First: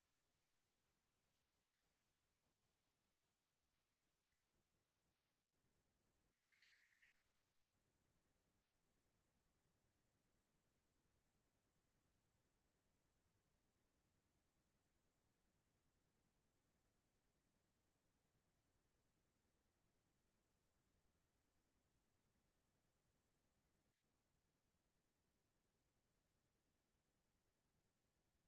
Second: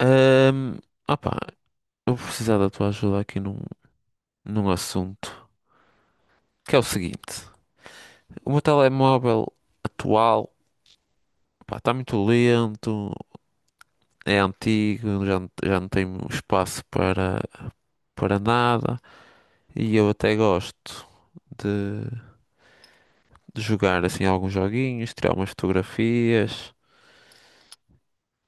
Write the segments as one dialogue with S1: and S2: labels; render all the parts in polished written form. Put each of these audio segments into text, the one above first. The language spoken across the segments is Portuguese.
S1: Ahm, opá, eu vou precisar da tua ajuda aqui num assunto, que é o seguinte. O meu telemóvel atual, pá, está muito lento, é antigo, já, já não tem espaço para nada e eu até gosto de, de jogar assim alguns joguinhos, tirar umas fotografias,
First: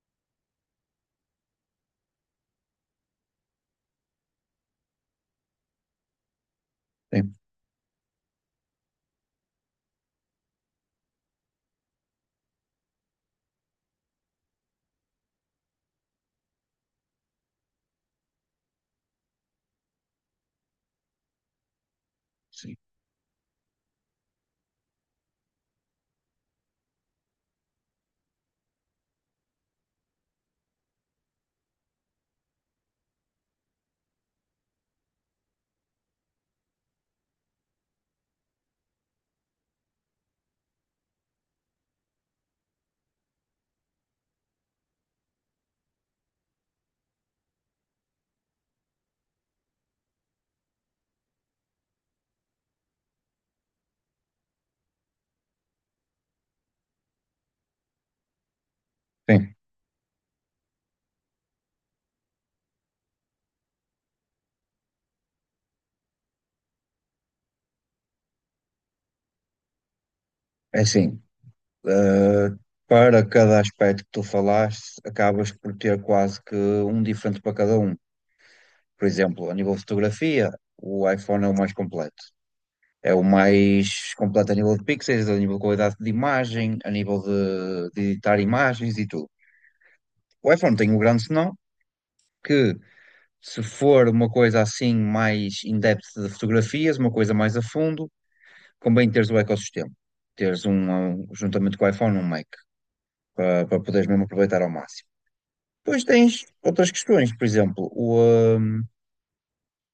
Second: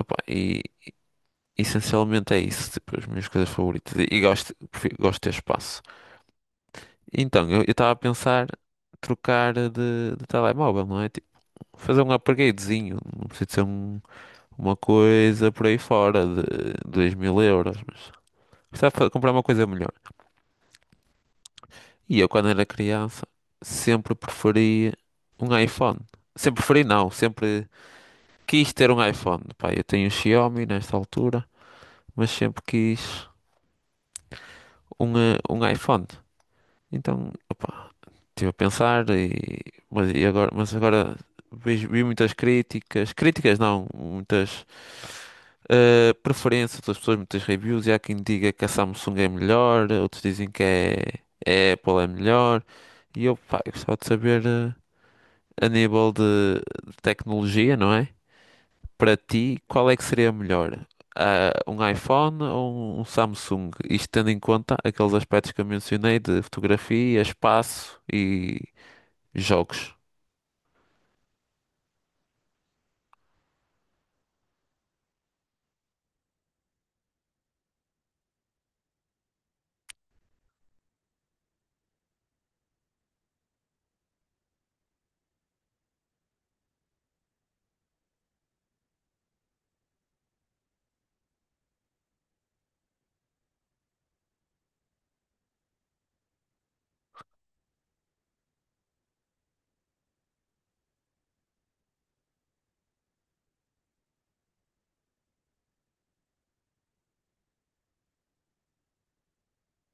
S1: opá, e essencialmente é isso, tipo, as minhas coisas favoritas e gosto, gosto de ter espaço.
S2: Sim,
S1: Então, eu estava a pensar trocar de telemóvel, não é? Tipo, fazer um upgradezinho. Não precisa de ser uma coisa por aí fora de 2000 euros. Mas precisava comprar uma coisa melhor. E eu, quando era
S2: sim.
S1: criança, sempre preferi um iPhone. Sempre preferi, não. Sempre quis ter um iPhone. Pá, eu tenho um Xiaomi nesta altura, mas sempre quis um iPhone. Então, opá, estive a pensar mas agora vi muitas críticas, críticas não, muitas preferências das pessoas, muitas reviews, e há quem diga que a Samsung é melhor, outros dizem que é a Apple é melhor, e eu, pá, eu gostava de saber, a nível de tecnologia, não é? Para
S2: Sim.
S1: ti, qual é que seria a melhor? Ah, um iPhone ou um Samsung? Isto tendo em conta aqueles aspectos que eu mencionei de fotografia, espaço e jogos,
S2: É assim, eh, para cada aspecto que tu falaste, acabas por ter quase que um diferente para cada um. Por exemplo, a nível de fotografia, o iPhone é o mais completo. É o mais completo a nível de pixels, a nível de qualidade de imagem, a nível de editar imagens e tudo. O iPhone tem um grande senão que, se for uma coisa assim mais in-depth de fotografias, uma coisa mais a fundo, convém teres o ecossistema. Teres um juntamente com o iPhone, um Mac. Para, para poderes mesmo aproveitar ao máximo. Depois tens outras questões, por exemplo, o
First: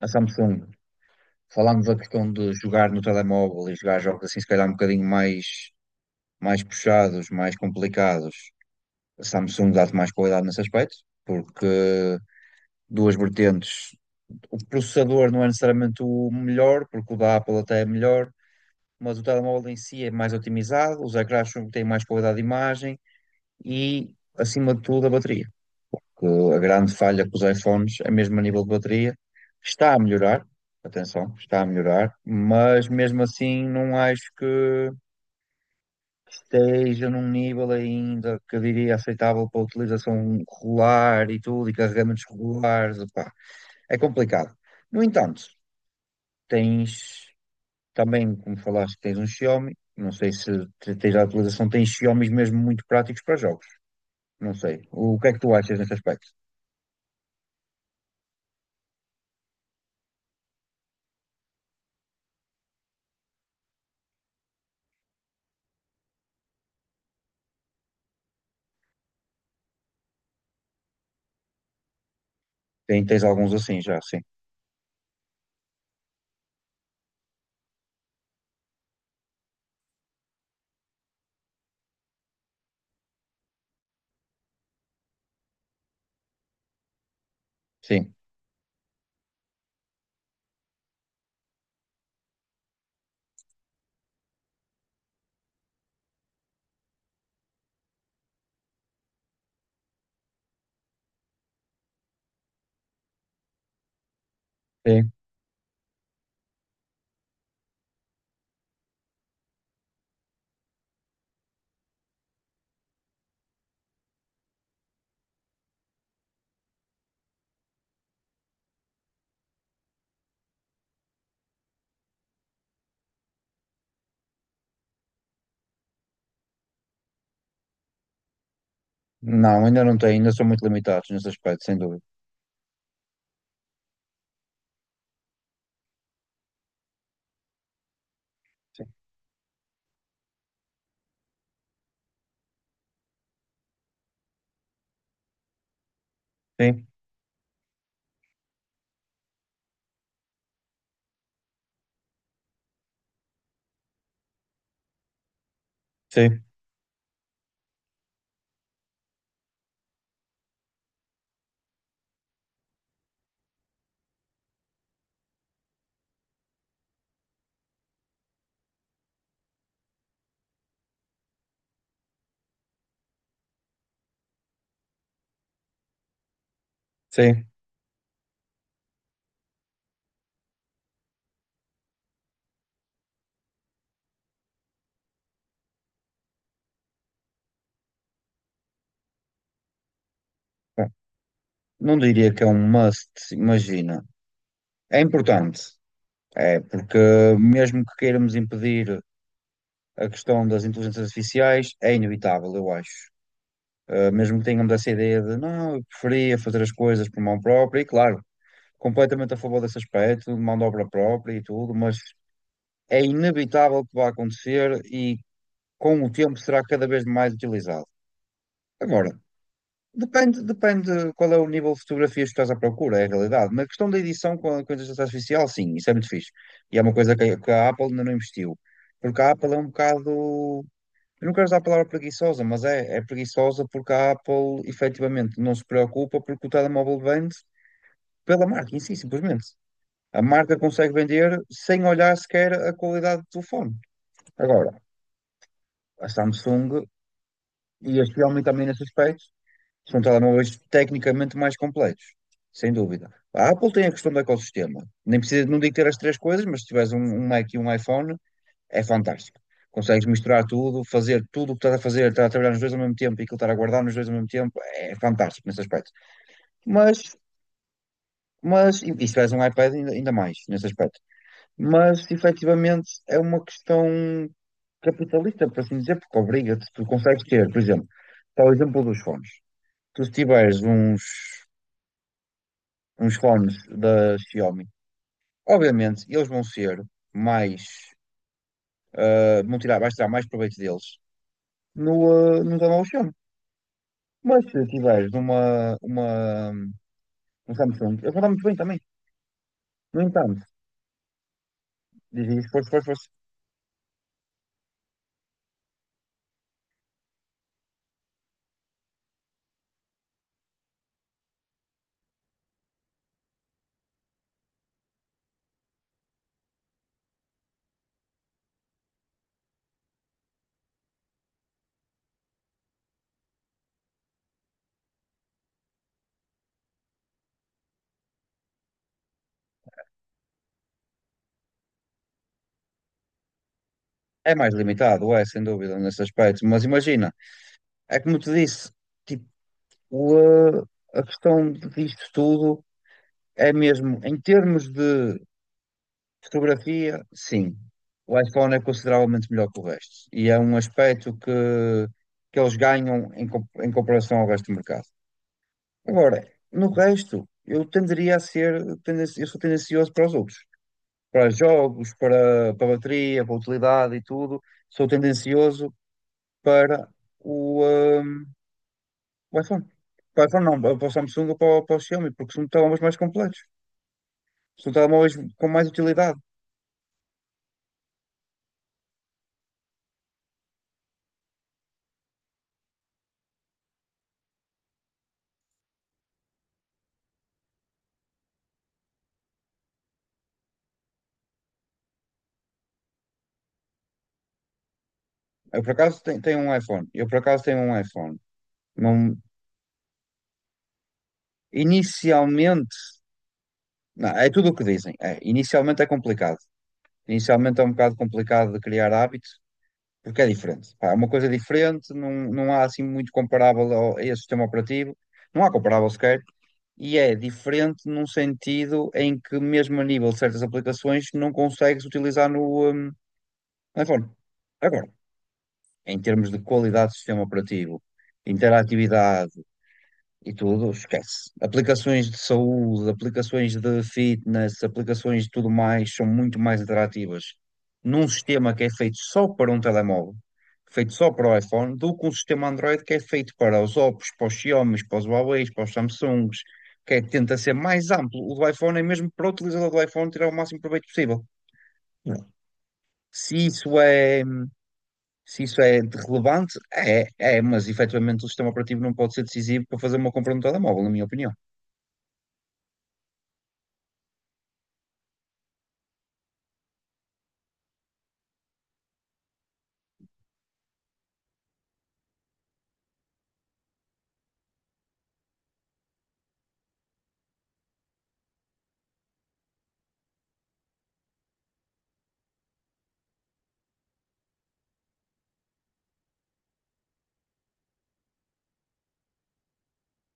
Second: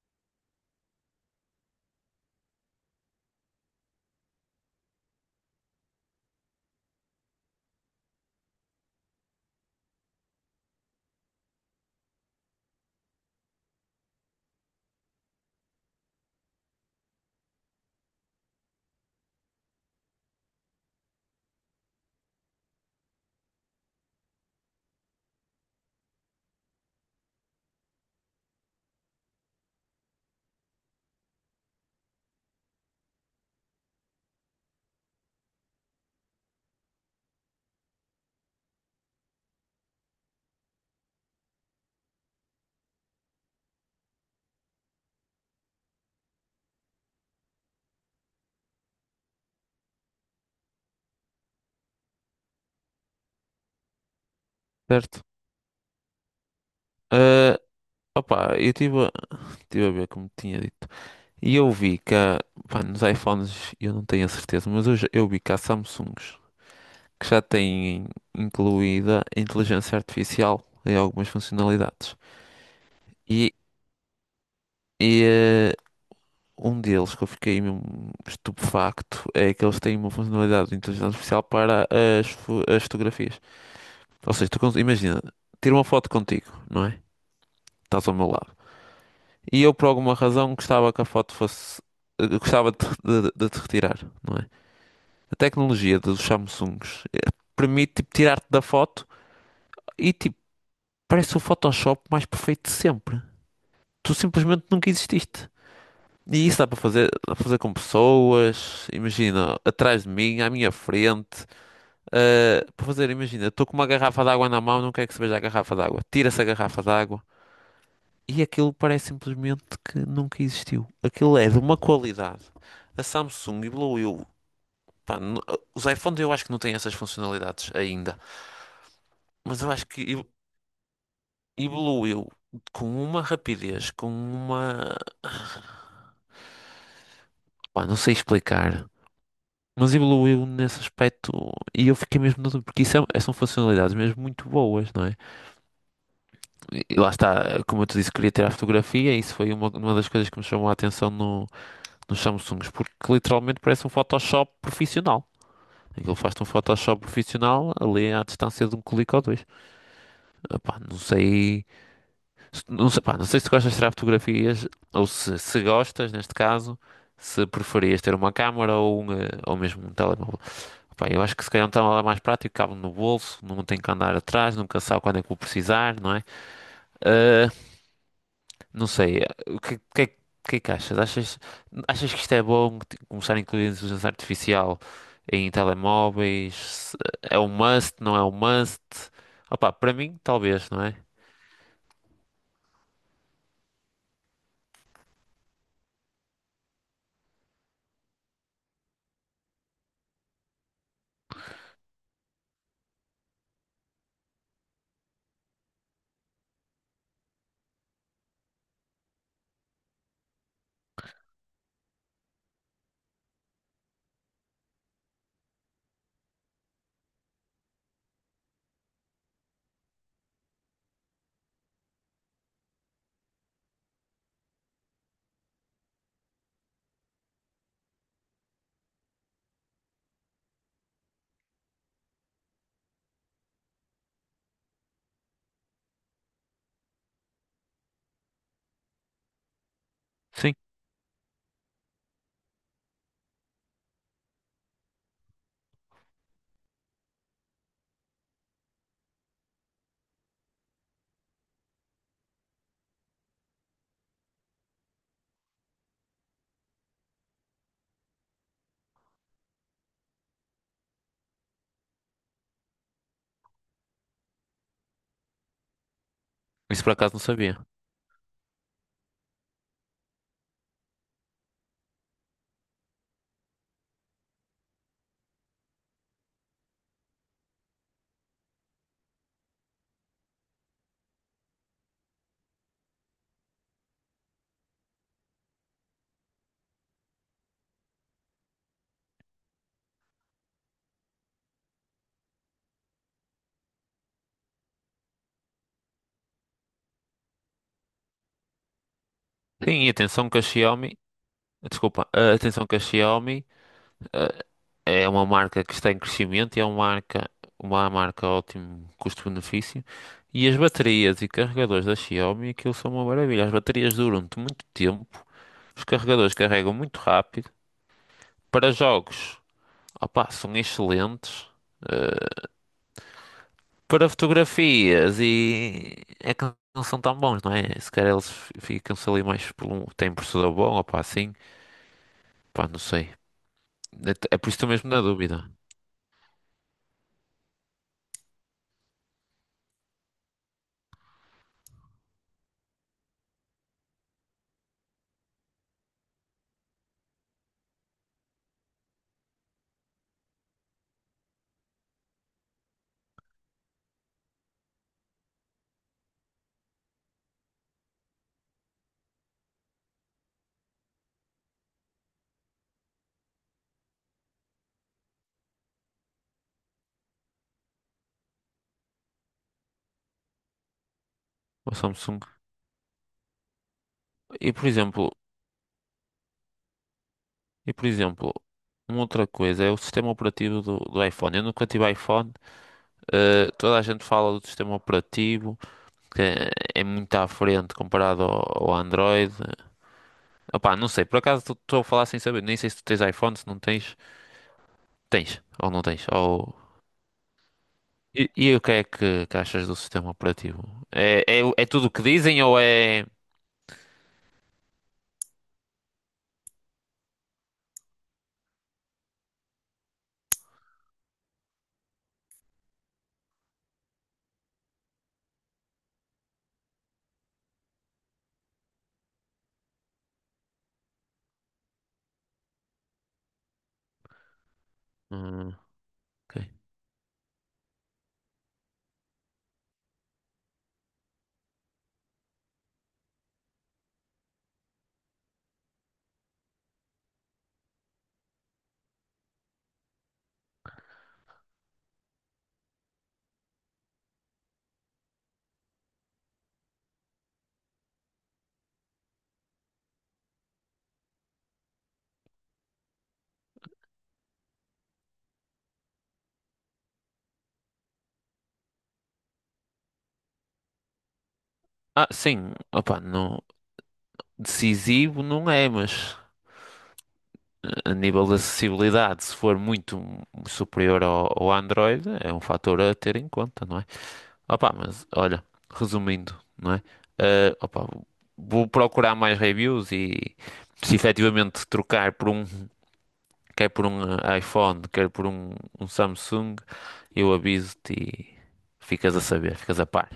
S2: a Samsung, falando da questão de jogar no telemóvel e jogar jogos assim, se calhar um bocadinho mais, mais puxados, mais complicados, a Samsung dá-te mais qualidade nesse aspecto, porque duas vertentes, o processador não é necessariamente o melhor, porque o da Apple até é melhor, mas o telemóvel em si é mais otimizado, os ecrãs têm mais qualidade de imagem e, acima de tudo, a bateria. Que A grande falha com os iPhones é mesmo a nível de bateria. Que Está a melhorar, atenção, está a melhorar, mas mesmo assim não acho que esteja num nível ainda que eu diria aceitável para utilização regular e tudo, e carregamentos regulares, opá, é complicado. No entanto, tens também, como falaste, tens um Xiaomi, não sei se tens a utilização, tens Xiaomis mesmo muito práticos para jogos, não sei. O
S1: certo?
S2: que é que tu achas nesse aspecto?
S1: Ah, opá, eu tive a ver como tinha dito. E eu vi que há, pá, nos iPhones, eu não tenho a certeza, mas eu, eu vi que há Samsungs que já têm incluída a inteligência artificial em algumas funcionalidades.
S2: Tens alguns
S1: E,
S2: assim já.
S1: e um deles que eu fiquei mesmo estupefacto é que eles têm uma funcionalidade de inteligência artificial para as fotografias. Ou seja, tu imagina, tiro uma foto contigo, não é? Estás
S2: Sim.
S1: ao meu lado. E eu, por alguma razão, gostava que a foto fosse. Gostava de te retirar, não é? A tecnologia dos Samsungs permite, tipo, tirar-te da foto e, tipo, parece o Photoshop mais perfeito de sempre. Tu simplesmente nunca
S2: Sim.
S1: exististe. E isso dá para fazer com pessoas, imagina, atrás de mim, à minha frente. Para fazer, imagina, estou com uma garrafa de água na mão, não quero que se veja a garrafa de água. Tira-se a garrafa de água. E aquilo parece simplesmente que nunca existiu. Aquilo é de uma qualidade. A Samsung evoluiu. Pá, os iPhones eu acho que não têm essas funcionalidades ainda. Mas
S2: Não,
S1: eu
S2: ainda
S1: acho
S2: não
S1: que
S2: tenho, ainda são muito limitados nesse aspecto, sem dúvida.
S1: evoluiu com uma rapidez, com uma. Pá, não sei
S2: Sim.
S1: explicar. Mas evoluiu nesse aspecto e eu fiquei mesmo na dúvida, porque isso é, são funcionalidades mesmo muito boas, não é? E
S2: Sim,
S1: e lá está, como eu te disse, queria tirar a fotografia e isso foi uma das coisas que me chamou a atenção no, nos Samsungs, porque literalmente parece um Photoshop profissional. Aquilo faz-te
S2: sim,
S1: um Photoshop profissional ali à distância de um clique ou dois. Epá, não sei, pá, não sei se gostas de tirar fotografias ou se gostas, neste caso, se preferias ter uma câmara ou mesmo um telemóvel. Epá, eu acho que se calhar um telemóvel é mais prático, cabe no bolso, não tem que andar atrás, nunca sabe quando é que vou precisar, não é?
S2: sim.
S1: Eh, não sei, o que é que achas? Achas que isto é bom começar a incluir a inteligência artificial em telemóveis? É um must, não é um must? Opa, para mim, talvez, não é?
S2: Não diria que é um must, imagina. É importante, é, porque mesmo que queiramos impedir a questão das inteligências artificiais, é inevitável, eu acho. Mesmo que tenhamos essa ideia de não, eu preferia fazer as coisas por mão própria, e claro, completamente a favor desse aspecto, de mão de obra própria e tudo, mas é inevitável que vá acontecer e com o tempo será cada vez mais utilizado. Agora, depende, depende qual é o nível de fotografias que estás à procura, é a realidade. Na questão da edição com a inteligência artificial, sim, isso é muito fixe. E é uma coisa que a Apple ainda não investiu. Porque a Apple é um bocado. Eu não quero usar a palavra preguiçosa, mas é, é preguiçosa porque a Apple efetivamente não se preocupa porque o telemóvel vende pela marca em si, simplesmente. A
S1: Sim,
S2: marca consegue vender sem olhar sequer a qualidade do telefone. Agora, a Samsung, e a Xiaomi também nesse aspecto, são telemóveis tecnicamente mais completos, sem dúvida. A Apple tem a questão do ecossistema. Nem precisa, não digo ter as três coisas, mas se tiveres um Mac e um iPhone, é fantástico. Consegues misturar tudo, fazer tudo o que estás a fazer, estar a trabalhar nos dois ao mesmo tempo e aquilo estar a guardar nos dois ao mesmo tempo, é fantástico nesse aspecto.
S1: isso por acaso
S2: Mas,
S1: não sabia.
S2: mas e se tiveres um iPad, ainda, ainda mais nesse aspecto. Mas, efetivamente, é uma questão capitalista, por assim dizer, porque obriga-te, tu consegues ter, por exemplo, está o exemplo dos fones. Tu se tiveres uns fones da Xiaomi. Obviamente, eles vão ser mais, vão tirar, vais tirar mais proveito deles no, no telemóvel Xiaomi. Mas se tiveres um Samsung, eles vão dar muito bem também.
S1: Sim, e
S2: No
S1: atenção que
S2: entanto,
S1: a Xiaomi, desculpa,
S2: diz
S1: atenção
S2: esforço,
S1: que
S2: esforço,
S1: a
S2: esforço.
S1: Xiaomi, é uma marca que está em crescimento e é uma marca ótimo custo-benefício. E as baterias e carregadores da Xiaomi, aquilo são uma maravilha. As baterias duram-te muito tempo, os carregadores carregam muito rápido. Para jogos, opa, são excelentes. eh, para fotografias e é que não são tão bons, não é? Se calhar eles ficam-se ali mais por um. Tem processador bom, ou pá, assim, pá, não sei.
S2: É
S1: É por
S2: mais
S1: isso que estou mesmo na
S2: limitado, é, sem
S1: dúvida.
S2: dúvida, nesse aspecto. Mas imagina, é como te disse, tipo, ah, a questão disto tudo é mesmo, em termos de fotografia, sim. O iPhone é consideravelmente melhor que o resto. E é um aspecto que eles ganham em, em comparação ao resto do mercado. Agora, no resto, eu tenderia a ser, eu sou tendencioso para os outros. Para jogos, para, para bateria, para utilidade e tudo, sou tendencioso para o, hum, o iPhone. Para o iPhone não, para o Samsung ou para, o
S1: O
S2: para o Xiaomi,
S1: Samsung.
S2: porque são telemóveis mais completos.
S1: E por
S2: São
S1: exemplo,
S2: telemóveis com mais utilidade.
S1: e por exemplo, uma outra coisa é o sistema operativo do iPhone. Eu nunca tive iPhone, toda a gente fala do sistema operativo, que é muito à frente comparado ao Android. Opá, não sei, por acaso estou a falar sem saber, nem sei se tu tens iPhone, se não tens. Tens,
S2: Eu,
S1: ou
S2: por
S1: não
S2: acaso,
S1: tens,
S2: tenho, tenho um
S1: ou.
S2: iPhone. Eu, por acaso, tenho um iPhone.
S1: E o que é
S2: Não,
S1: que achas do sistema operativo? É tudo o que dizem ou
S2: inicialmente,
S1: é.
S2: não, é tudo o que dizem. É, inicialmente é complicado. Inicialmente é um bocado complicado de criar hábito, porque é diferente. Pá, é uma coisa diferente, não, não há assim muito comparável a esse sistema operativo, não há comparável sequer, e é diferente num sentido em que, mesmo a nível de certas aplicações, não consegues utilizar no, iPhone. Agora,
S1: Hum,
S2: em termos
S1: ok.
S2: de qualidade do sistema operativo, interatividade e tudo, esquece. Aplicações de saúde, aplicações de fitness, aplicações de tudo mais são muito mais atrativas num sistema que é feito só para um telemóvel, feito só para o iPhone, do que um sistema Android que é feito para os Oppos, para os Xiaomi, para os Huawei, para os Samsungs, que é, que tenta ser mais amplo. O do iPhone é mesmo para o utilizador do iPhone tirar o máximo proveito possível. Não. Se isso é, se isso é de relevante, é, é, mas efetivamente o sistema operativo não pode ser decisivo para fazer uma compra no telemóvel, na minha opinião.
S1: Ah, sim, opa, não, decisivo não é, mas, a nível de acessibilidade, se for muito superior ao Android, é um fator a ter em conta, não é? Opa, mas olha, resumindo, não é? Ah, opa, vou procurar mais reviews e se efetivamente trocar por um quer por um iPhone, quer por um Samsung, eu aviso-te e ficas a saber, ficas a par.